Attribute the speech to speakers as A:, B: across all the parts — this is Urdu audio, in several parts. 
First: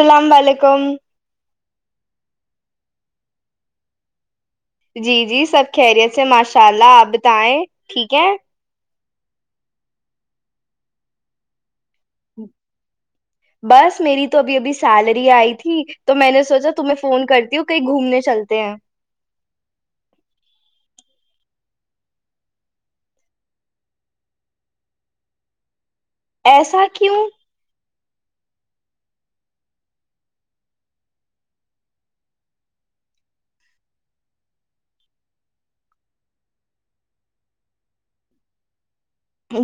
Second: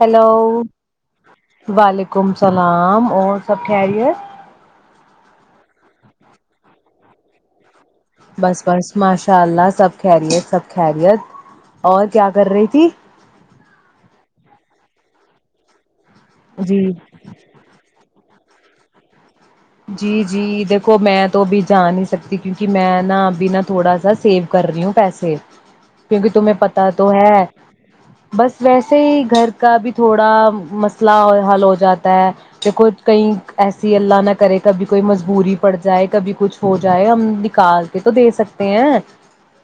A: ہیلو
B: و علیکم
A: وعلیکم اللام اور سب خری ہے
B: جی جی سب خیریت سے ماشاء اللہ آپ بتائیں ٹھیک ہے
A: بس بس ماشاء اللہ سب خیریت سب خیریت اور کیا کر رہی تھی
B: بس میری تو ابھی ابھی سیلری آئی تھی تو میں نے سوچا
A: جی
B: تمہیں فون کرتی ہوں کہیں گھومنے چلتی تین
A: جی جی دیکھو میں تو ابھی جان نہیں سکتی کیونکہ میں نا ابھی نا تھوڑا سا سیو کر رہی ہوں پیسے کیونکہ تمہیں
B: ایسا
A: پتا تو ہے
B: کیوں
A: بس ویسے ہی گھر کا بھی تھوڑا مسئلہ حل ہو جاتا ہے کہ کو کہیں ایسی اللہ نہ کرے کبھی کوئی مجبوری پڑ جائے کبھی کچھ ہو جائے ہم نکال کے تو دے سکتے ہیں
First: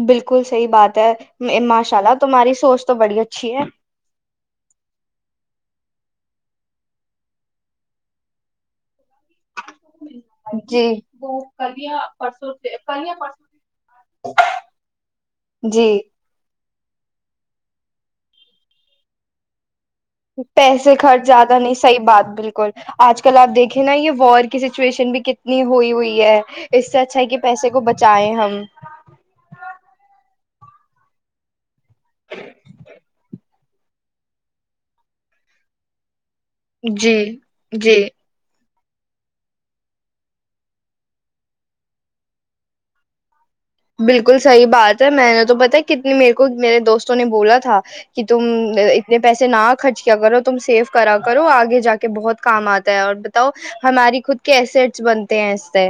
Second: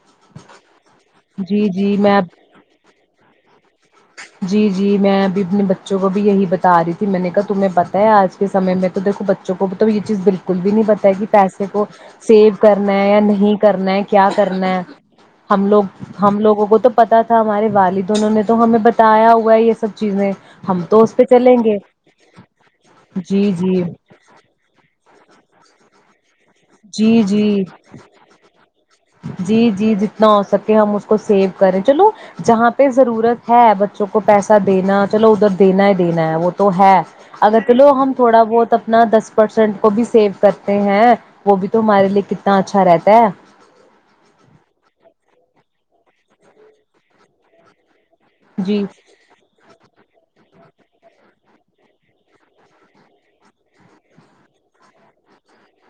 B: بالکل صحیح بات ہے
A: جی جی
B: ماشاء اللہ
A: میں
B: تمہاری سوچ تو بڑی اچھی ہے
A: جی جی میں ابھی اپنے بچوں کو بھی یہی بتا رہی تھی میں نے کہا تمہیں پتاہ ہے آج کے سمے میں تو دیکھو ب بوں کو تو یہ چیز بالکل بھی نہیں
B: جی
A: پتا ہے کہ پیسے کو سیو کرنا ہے یا نہیں کرنا ہے کیا کرنا ہے ہم لوگ
B: جی
A: ہم لوگوں کو تو پتا تھا ہمارے والد دونوں نے تو ہمیں بتایا ہوا ہے یہ سب چیزیں ہم
B: پیسے
A: تو اس پہ
B: خرچ
A: چلیں
B: زیادہ نہیں
A: گے
B: صحیح بات بالکل آج کل آپ
A: جی
B: دیکھیں
A: جی
B: نا یہ وار کی سچویشن بھی کتنی ہوئی ہوئی ہے اس سے اچھا
A: جی
B: ہے کہ
A: جی
B: پیسے کو بچائیں ہم
A: جی جی جتنا ہو سکے ہم اس کو سیو کریں چلو جہاں پہ ضرورت ہے بچوں کو پیسہ دینا چلو ادھر دینا ہی دینا ہے وہ تو ہے
B: جی
A: اگر چلو
B: جی
A: ہم تھوڑا بہت ا نا دس پرسینٹ کو بھی سیو کرتے ہیں وہ بھی تو ہمارے لیے کتنا اچھا رہتا ہے
B: بالکل صحیح بات ہے میں نے تو پتا کتنی میرے کو میرے دوستوں نے بولا تھا کہ تم
A: جی
B: اتنے پیسے نہ خرچ کیا کرو تم سیو کرا کرو آگے جا کے بہت کام آتا ہے اور بتاؤ ہماری خود کے ایسٹس بنتے ہیں اس ط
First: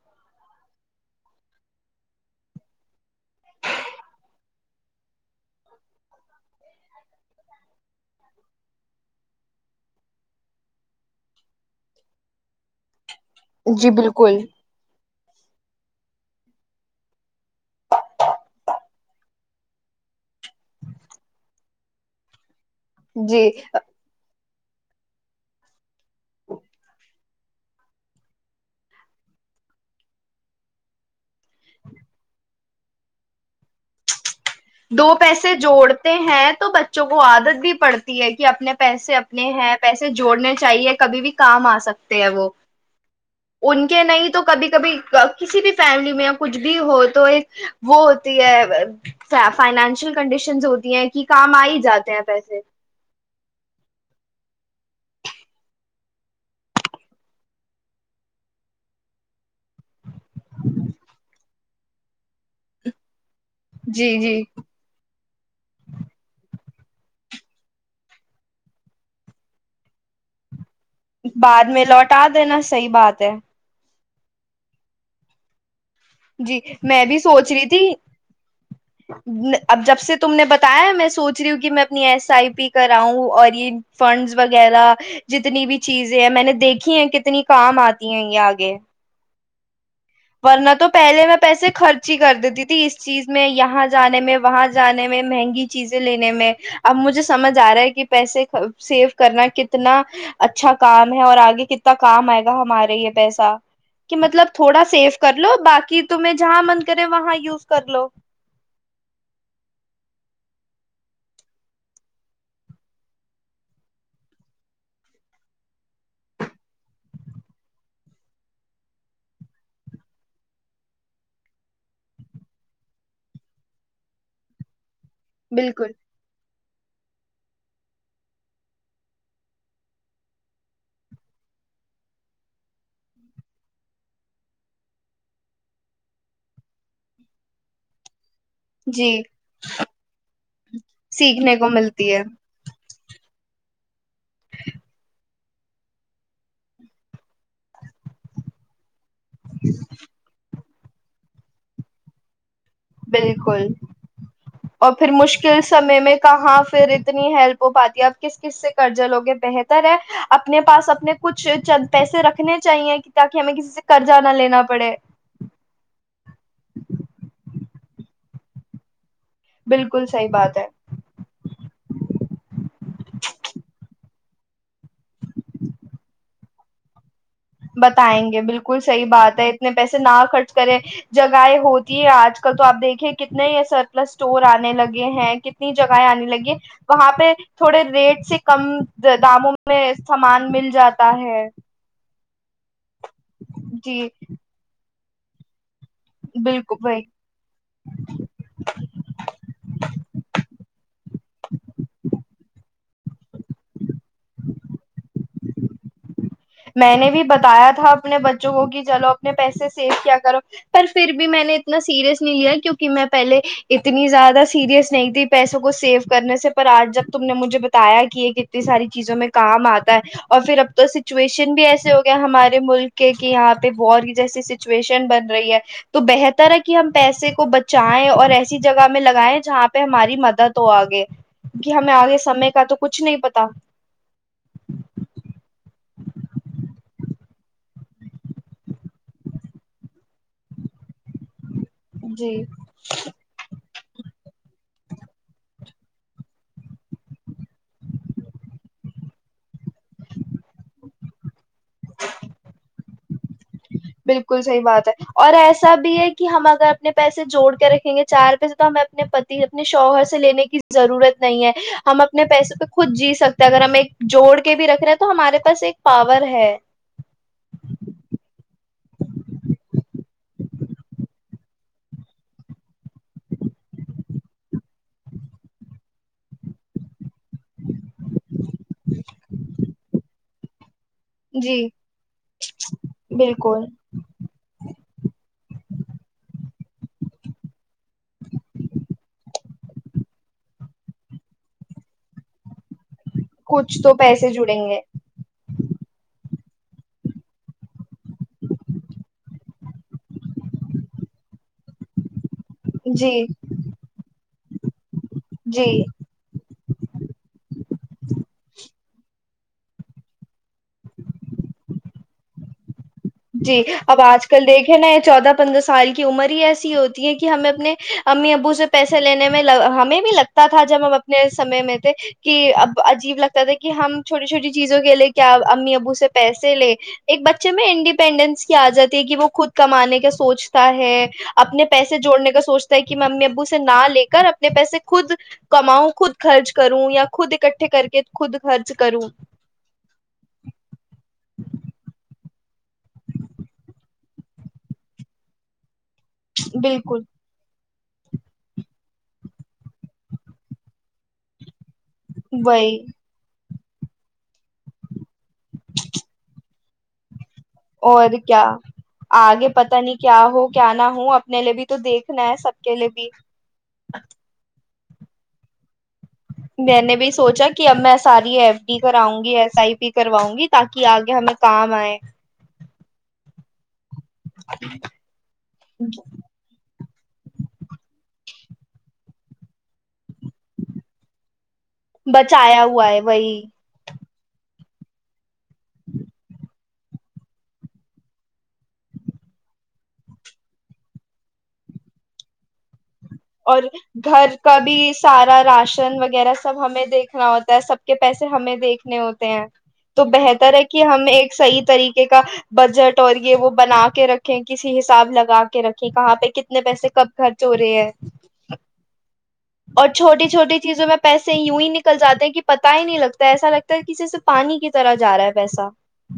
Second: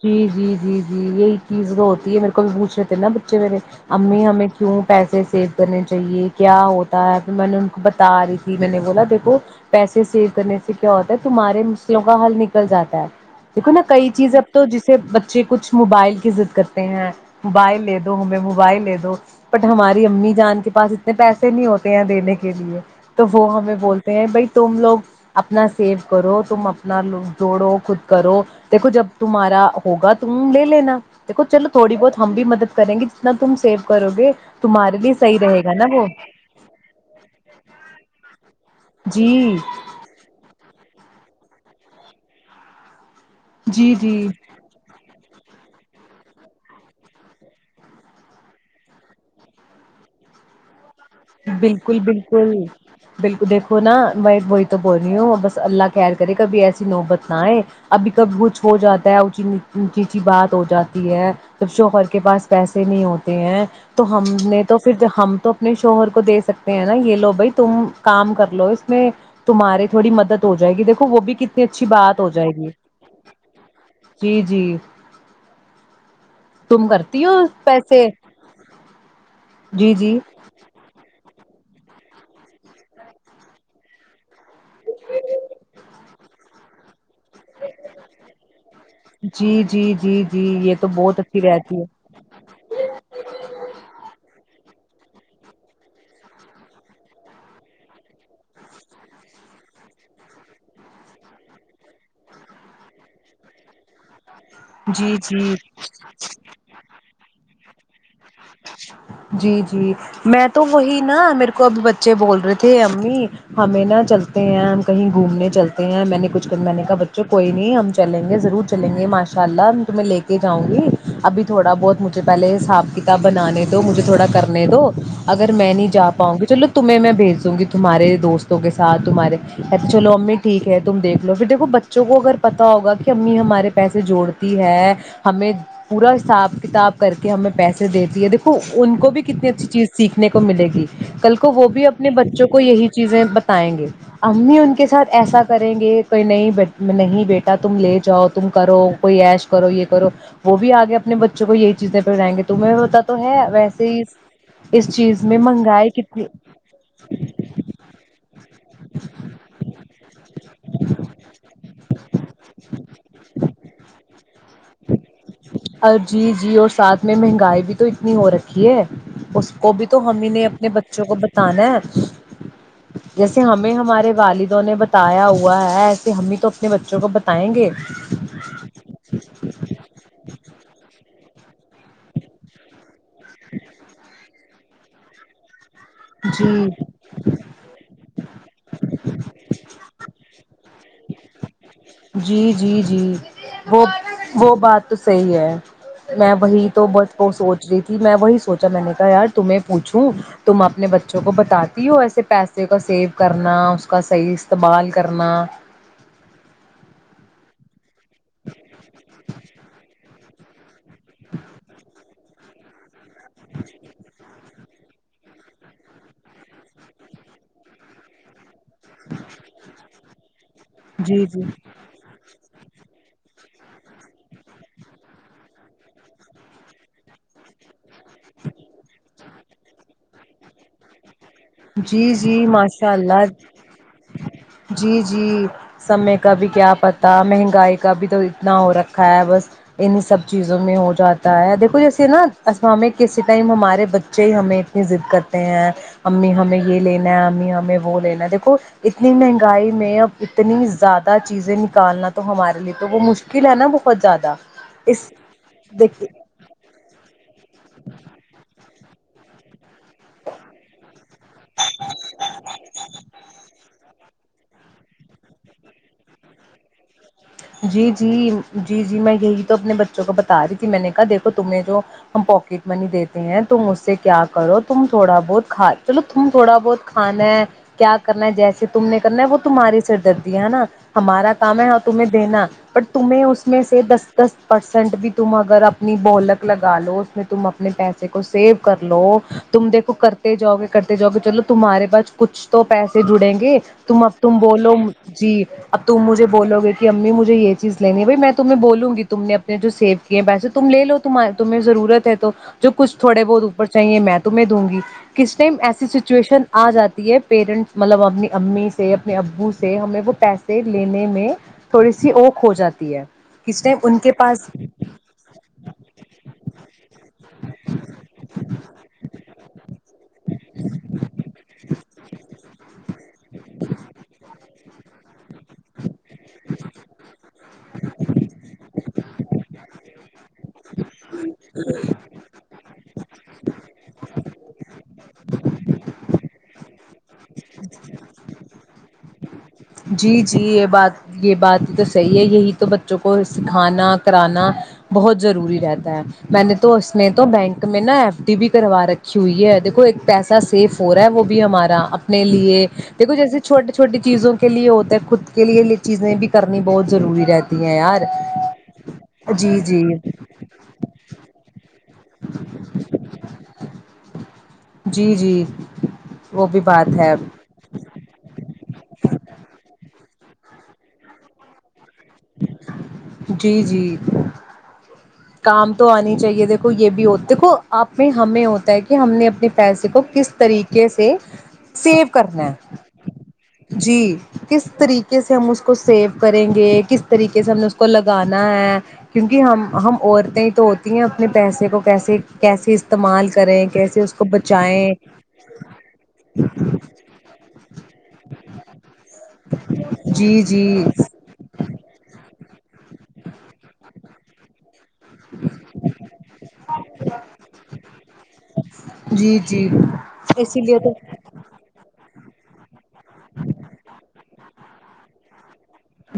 A: جی جی جی جی یہی چیز جو ہوتی ہے میرے کو بھی پوچھ رہے تھے نا بچے میرے امی ہمیں کیوں پیسے سیو کرنے چاہیے کیا ہوتا ہے پھر میں نے ان کو بتا رہی تھی میں نے بولا دیکھو پیسے سیو کرنے سے کیا ہوتا ہے تمہارے مسئلوں کا حل نکل جاتا ہے دیکھو نا
B: جی
A: کئی
B: بالکل
A: چیزیں جسے بچے کچھ موبائل کی ضد کرتے ہیں موبائل لے دو ہمیں موبائل لے دو بٹ ہماری امی جان کے پاس اتنے پیسے نہیں ہوتے ہیں دینے کے لیے تو
B: جی
A: وہ ہمیں بولتے ہیں بھائی تم لوگ اپنا سیو کرو تم اپناوگ جوڑو خود کرو دیکھو جب تمہارا ہوگا تم لے لینا دیکھو چلو تھوڑی بہت ہم بھی مدد کریں گے جتنا تم سیو کرو گے تمہارے لیے
B: دو
A: صحیح
B: پیسے
A: رہے گا نا وہ
B: جوڑتے ہیں تو بچوں کو عادت بھی پڑتی ہے کہ اپنے پیسے
A: جی
B: اپنے ہیں پیسے جوڑنے چاہیے کہ کبھی بھی کام آ سکتے ہیں وہ ان
A: جی
B: کے
A: جی
B: نہیں تو کبھی کبھی کسی بھی فیملی میں یا کچھ بھی ہو تو ایک وہ ہوتی ہے فائنانشیل کنڈیشنز ہوتی ہیں کہ کام آ ہی
A: بالکل
B: جاتے ہیں
A: بالکل
B: پیسے
A: بالکل دیکھو نا میں وہی تو بول رہی ہوں بس اللہ کیئر کرے کبھی ایسی نوبت نہئے ابھی کبھی کچھ ہو جاتا ہے اونچی چیچی بات ہو جاتی ہے جب شوہر کے پاس پیسے نہیں ہوتے ہیں تو
B: جی
A: ہم
B: جی
A: نے تو پھر ہم تو اپنے دے سکتے ہیں نا یہ لو بھائی تم کام کر لو اس میں تمہارے تھوڑی مدد ہو جائے گی دیکھو وہ بھی
B: بعد
A: کتنی
B: میں
A: اچھی بات
B: لوٹا
A: ہو جائے
B: دینا
A: گی
B: صحیح بات ہے
A: جی جی
B: جی
A: تم
B: میں بھی
A: کرتی ہو
B: سوچ رہی تھی
A: پیسے
B: اب
A: جی
B: جب سے
A: جی
B: تم نے بتایا میں سوچ رہی ہوں کہ میں اپنی ایس آئی پی کراؤں اور یہ فنڈس وغیرہ جتنی بھی چیزیں ہیں میں نے دیکھی ہیں کتنی کام آتی ہیں یہ آگے
A: جی جی جی جی
B: ورنہ
A: یہ
B: تو
A: بہت
B: پہلے میں
A: اچھی
B: پیسے
A: رہتی ہے
B: خرچ ہی کر دیتی تھی اس چیز میں یہاں جانے میں وہاں جانے میں مہنگی چیزیں لینے میں اب مجھے سمجھ آ رہا ہے کہ پیسے سیو کرنا کتنا اچھا کام ہے اور آگے کتنا کام آئے گا ہمارے یہ پیسا کہ مطلب تھوڑا
A: جی
B: سیف کر لو
A: جی
B: باقی تمہیں جہاں من کرے وہاں یوز کر لو
A: جی جی میں تو وہی نا میرے کو ابھی بچے بول رہے تھے امی ہمیں نا چلتے ہیں ہم کہیں گھومنے چلتے ہیں میں نے کچھ میں نے کہا بچوں کوئی نہیں ہم چلیں گے ضرور چلیں گے ماشاء اللہ تمہیں لے کے جاؤں گی ابھی تھوڑا بہت مجھے پہلے حساب کا بنانے دو مجھے تھوڑا کرنے دو اگر میں نہیں
B: بالکل
A: جا پاؤں گی چلو تمہیں میں بھیج دوں گی تمہارے دوستوں کے ساتھ تمہارے اچھا چلو امی ٹھیک ہے تم دیکھ لو پھر دیکھو بچوں کو اگر پتاہ ہوگا کہ امی ہمارے پیسے جوڑتی ہے ہمیں پورا حساب کتاب کر کے ہمیں پیسے دی ہے تو ان کو
B: جی
A: بھی کتنی اچھی چیز سیکھنے کو ملے گی کل کو
B: سیکھنے
A: وہ بھی اپنے
B: ملتی ہے
A: بچوں کو یہی چیزیں بتائیں گے ا بھی ان کے ساتھ ایسا کریں گے کہئی نہیں نہیں بیٹا تم لے جاؤ تم کرو کو ایش کرو یہ کرو وہ بھی آگے اپنے بچوں کو یہی چیزیں پ جائیں گے تمہیں ہوتا تو ہے
B: بالکل
A: ویسے ہی
B: اور
A: اس
B: پھر
A: چیز میں
B: مشکل
A: مہنگائی
B: سمے میں
A: کتنی
B: کہاں پھر اتنی ہیلپ ہو پاتی ہے آپ کس کس سے قضہ لوگے بہتر ہے اپنے پاس اپنے کچھ چند پیسے رکھنے چاہیے تاکہ ہمیں کسی سے قرضہ نہ لینا پڑے
A: اب بھی تو اتنی ہو رکھی ہے اس کو بھی تو
B: بالکل
A: ہم
B: صحیح
A: ہی نے
B: بات ہے
A: اپنے بچوں کو بتانا ہے جیسے ہمیں ہمارے والدوں نے بتایا ہوا ہے ایسے ہممی تو اپنے بچوں کو بتا
B: بتائیں گے بالکل صحیح بات ہے اتنے پیسے نہ خرچ کرے جگہیں ہوتی ہے آج کل تو آپ دیکھیں کتنے یہ سر پلس سٹور آ لگے ہیں کہنے نی جگہیں آنے لگی
A: جی
B: وہاں پہ تھوڑے ریٹ سے کم داموں میں سامان مل جاتا ہے
A: جی جی جی وہ
B: جی
A: وہ بات تو صحیح ہے میں وہی تو بس کو سوچ رہی تھی میں وہی سوچا میں نے کہا یار تمہیں پوچھوں تم اپنے بچوں کو بتاتی ہو ایسے پیسے کا سیو کرنا اس کا صحیح استعمال کرنا
B: میں نے بھی بتایا تھا اپنے بچوں کو کہ چلو اپنے پیسے سیو کیا کرو پر پھر بھی میں نے اتنا سیریئس نہیں لیا کیونکہ میں پہلے اتنی زیادہ سیریئس نہیں تھی پیسوں کو سیو کرنے سے پر آج جب تم نے مجھے بتایا کہ یہ کنے ساری چیزوں میں کام آتا ہے اور پھر اپ
A: جی جی
B: سچویشن بھی ایسے ہو گیا ہمارے ملک کے کہ یہاں پہ و کی جیسی سچویشن بن رہی ہے تو بہتر ہے کہ ہم پیسے کو بچائیں اور ایسی جگہ میں لگائےیں جہاں پہ ہماری مدد ہو آگے کہ ہمیں
A: جی
B: آگے
A: جی
B: سمے کا تو
A: ماشاء
B: کچھ نہیں
A: اللہ
B: پتا
A: جی جی سمے کا بھی کیا پتا مہنگائی کا بھی تو اتنا ہو رکھا ہے بس انہیں سب چیزوں میں ہو جاتا ہے دیکھو جیسے نا
B: جی
A: ہمیں کسی ٹائم ہمارے بچے ہی ہمیں اتنی ضد کرتے ہیں امی ہمیں یہ لینا ہے امی ہمیں وہ لینا ہے دیکھو اتنی مہنگائی میں اب اتنی زیادہ چیزیں نکالنا تو ہمارے لیے تو وہ مشکل ہے نا بہت زیادہ
B: بالکل صحیح بات ہے
A: اس
B: اور ایسا بھی
A: دیکھیے
B: ہے کہ ہم اگر اپنے پیسے جوڑ کے رکھیں گے چار روپئے سے تو ہمیں اپنے اپنے پتی اپنے شوہر سے لینے کی ضرورت نہیں ہے ہم اپنے پیسوں پہ خود جی سکتے ہیں اگر ہم ایک جوڑ کے بھی رکھ رہے ہیں تو ہمارے پاس ایک پاور ہے
A: جی جی جی جی میں یہی تو اپنے بچوں کو بتا رہی تھی میں نے کہا دیکھو تم نے جو ہم پواکٹ منی دیتے ہیں تم اس سے کیا کرو تم تھوڑا بہت کھا چلو تم تھوڑا بہت کھانا ہے کیا کرنا ہے جیسے تم نے کرنا ہے وہ تمہاری سردردی ہے نا ہمارا کام
B: جی
A: ہے تمہیں دینا بٹ تمہیں اس میں
B: بالکل
A: سے دس دس پرسینٹ بھی تم اگر اپنی بولک لگا لو اس میں تم اپنے پیسے کو سیو کر لو تم دیکھو کرتے جاؤ گے کرتے جاؤ گے چلو تمہارے پاس کچھ تو پیسے جڑیں گے
B: کچھ تو
A: تم اب
B: پیسے
A: تم
B: جڑیں
A: بولو
B: گے
A: جی اب تم مجھے بولو گ کہ امی مجھے یہ چیز لینی ہے بائی میں تمہیں بولوں گی تم نے اپنے جو سیو کیے پیسے تم لے لو تمہیں ضرورت ہے تو جو کھ
B: جی
A: تھوڑے بہت اوپر چاہیے میں تمہیں دوں گی کس ٹائم
B: جی
A: ایسی سچویشن آ جاتی ہے پیرنٹس مطلب اپنی امی سے اپنے ابو سے ہم نے وہ پیسے لینے میں تھوڑی سی اوکھ ہو جاتی ہے
B: جی
A: کس ٹائم
B: اب
A: ان کے
B: آج
A: پاس
B: کل دیکھے نا یہ چودہ پندرہ سال کی عمر ہی ایسی ہوتی ہے کہ ہمیں اپنے امی ابو سے پیسے لینے میں ہمیں بھی لگتا تھا جب ہم اپنے سمے میں تھے کہ اب عجیب لگتا تھا کہ ہم چھوٹی چھوٹی چیزوں کے لیے کیا امی ابو سے پیسے لے ایک بچے میں ڈپینڈینس کی آ جاتی ہے کہ وہ خود کمانے کا سوچتا ہے اپنے پیسے جوڑنے کا سوچتا ہے کہ میں امی ابو سے نہ لے کر اپنے پیسے خود کماؤں خود خرچ کروں یا خود اکٹھے کر کے خود خرچ کروں
A: جی جی یہ بات یہ بات تو صحیح یہ یہی تو بچوں کو سکھانا کرانا بہت ضروری رہتا میں نے تو اس
B: بالکل
A: نے تو بینک میں نا ایف ڈی بھی کروا رکھی ہوئی ہے دیکھو ایک پیسا سیف ہو رہا ہے وہ بھی ہمارا لیے
B: وہی
A: دیکھو جیسے چھوٹے چھوٹٹی چیزوں کے لیے ہوتے ہے خود کے لیے یہ چیزیں بھی کرنی بہت ضروری رہتی ہے
B: اور کیا آگے پتا
A: جی
B: نہیں کیا ہو کیا نہ ہو اپنے لیے بھی تو دیکھنا ہے سب کے لیے بھی
A: جی جی وہ
B: میں
A: بات
B: نے بھی
A: ہے
B: سوچا کہ اب میں ساری ایف ڈی کراؤں گی ایس آئی پی کرواؤں گی تاکہ آگے ہمیں کام آئے
A: جی جی
B: ا
A: کام تو آنی چاہیے دیکھو یہ بھی ہو دیکھو آپ میں ہمیں ہو ہے کہ ہم نے اپنے پیسے کو کس طریقے سے سیو کرنا
B: بچایا ہوا ہے وہی
A: جی کس طریقے سے ہم اس کو سیو کریں گے کس طریقے سے ہم نے اس کو لگانا ہے کیونکہ ہم ہم عورتیں تو ہوتی ہیں اپنے پیسے کو کیسے کیسے استعمال
B: اور
A: کریں کیسے اس کو
B: گھر کا بھی
A: بچائیں
B: سارا راشن وغیرہ سب ہمیں دیکھنا ہوتا ہے سب کے پیسے ہمیں دیکھنے ہوتے ہیں تو
A: جی
B: بہتر ہے
A: جی
B: کہ ہم ایک صحیح طریقے کا بجٹ اور یہ وہ بنا کے رکھیں ک حساب لگا کے رکھے کہاں پہ کتنے پیسے کب خھرچ ہو رہے ہیں
A: جی جی
B: اور چھوٹی چھوٹی
A: اسی لیے
B: چیزوں
A: تو
B: میں پیسے یوں ہی نکلتے جے ہیں کہ پ [unintelligible] ہی نہیں لگتا ایسا لگتا ہے کسی سے پانی کے طرح جا رہا ہے پیسا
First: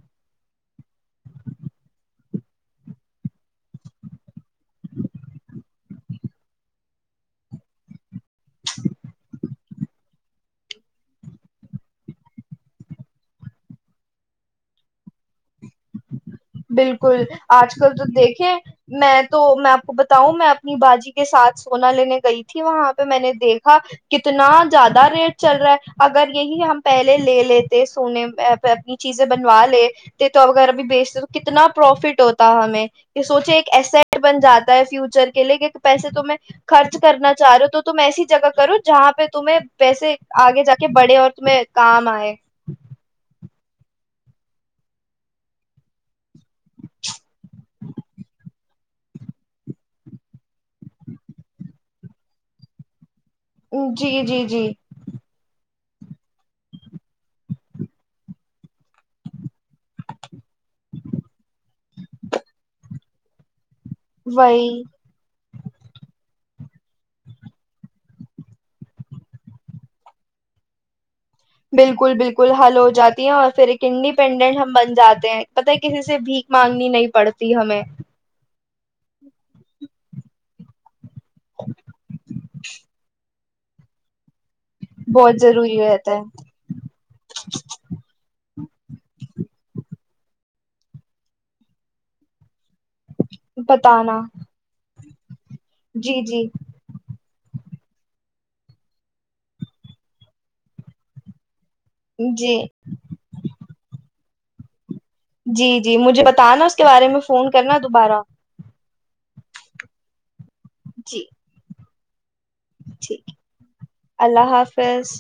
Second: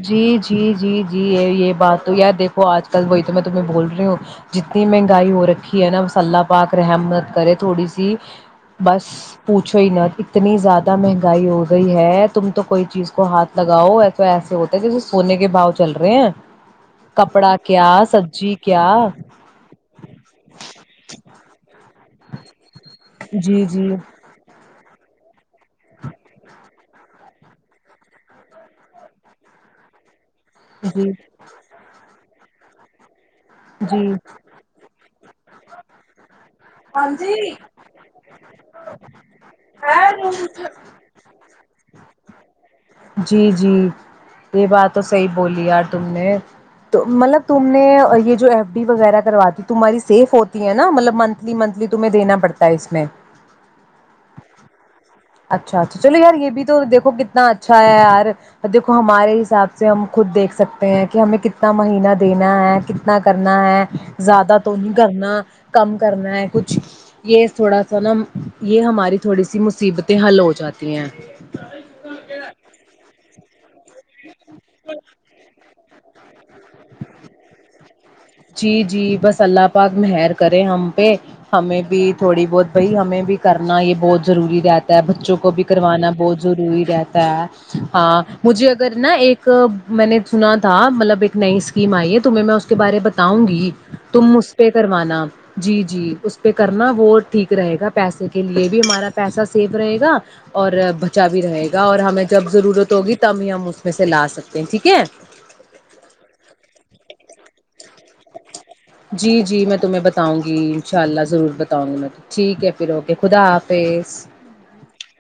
A: جی جی جی جی یہ یہ بات تو یار دیکھو آج کل وہی تو میں تمہیں بول رہی ہوں جتنی مہنگائی ہو رکھی ہے نا مس اللہ پاک رحم مت کرے تھوڑی سی بس پوچھو ہی نہ اتنی زیادہ مہنگائی ہو گئی ہے تم تو کوئی چیز کو ہاتھ لگاؤ ای تو ایسا ہوتا ہے جیسے سونے کے باؤ چل رہے ہیں
B: بالکل
A: کپڑا
B: آج
A: کیا
B: کل تو
A: سبزی
B: دیکھیں
A: کیا
B: میں تو میں آپ کو بتاؤں میں اپنی باجی کے ساتھ سونا لینے کا گئی تھی وہاں پہ میں نے
A: جی
B: دیکھا
A: جی
B: کتنا زیادہ ریٹ چل رہا ہے اگر یہی ہم پہلے لے لیتے سونے اپنی چیزیں بنوا لے ت تو وغیرہ بھی
A: جی
B: بیچ س اتنا پروف فٹ ہوتا ہمیں کہ سوچے ایک ایسٹ بن جاتا ہے فیوچر کے لیے کہ پیسے تم خرچ کرنا چاہ رہے ہو تو تم ایسی جگہ کرو جہاں پہ تمہیں پیسے آگے
A: جی
B: جا کے بڑھے اور تمہیں کام آئے
A: جی جی یہ بات تو صحیح بولی یار تم نے مطلب تم نے یہ جو ایف ڈی وغیرہ کرواتی تمہاری سیف ہوتی ہے نا مطلب منتھلی منتلی تمہیں دینا پڑتا ہے اس میں
B: جی جی جی
A: اچھا اچھا چلو یار یہ بھی تو دیکھو کتنا اچھا ہے یار دھو ہمارے حساب سے ہم خود دیکھ سکتے ہیں کہ ہمیں کتنا مہینہ دینا ہے کتنا کرنا ہے زیادہ
B: وہی
A: تو نہیں کرنا کم کرنا ہے کچھ یہ تھوڑا سا نا یہ ہماری تھوڑی سی مصیبت حل ہو جاتی ہیں
B: بالکل بالکل حل ہو جاتی ہے اور پھر ایک کنی ڈپینڈنٹ ہم بن جاتے ہیں پتہ کسی سے بھیک مانگنی نہیں پڑتی ہمیں
A: جی جی بس اللہ پاک مہر کرے ہم پہ ہمیں بھی تھوڑی بہت بھائی ہمیں بھی کرنا یہ بہت ضروری رہتا ہے
B: بہت
A: بچوں کو بھی
B: ضروری
A: کروانا
B: رہتا ہے
A: بہت ضروری رہتا ہے ہاں مجھے اگر نا ایک میں نے سنا تھا مطلب نئی اسکم آئی ہے تمہیں میں اس کے بارے بتاؤں گی
B: بتانا
A: تم اس پہ کروانا جی جی اس پہ کرنا وہ ٹھیک رہے گا پیسے کے لیے بھی ہمارا پیسہ سیف رہے گا اور بچا بھی رہے گا اور ہمیں جب
B: جی
A: ضرورت ہوگی تب ہی ہم اس میں سے لا سکتے ہیں ٹھیک ہے
B: جی جی مجھے بتانا اس کے بارے میں فون کرنا دوبارہ
A: جی جی میں تمہیں بتاؤں گی ج اننشاء اللہ
B: جی
A: ضرور بتاؤں گی میں تو ٹھیک ہے پھر اوکے
B: ٹھیک
A: خدا حافظ
B: اللہ حافظ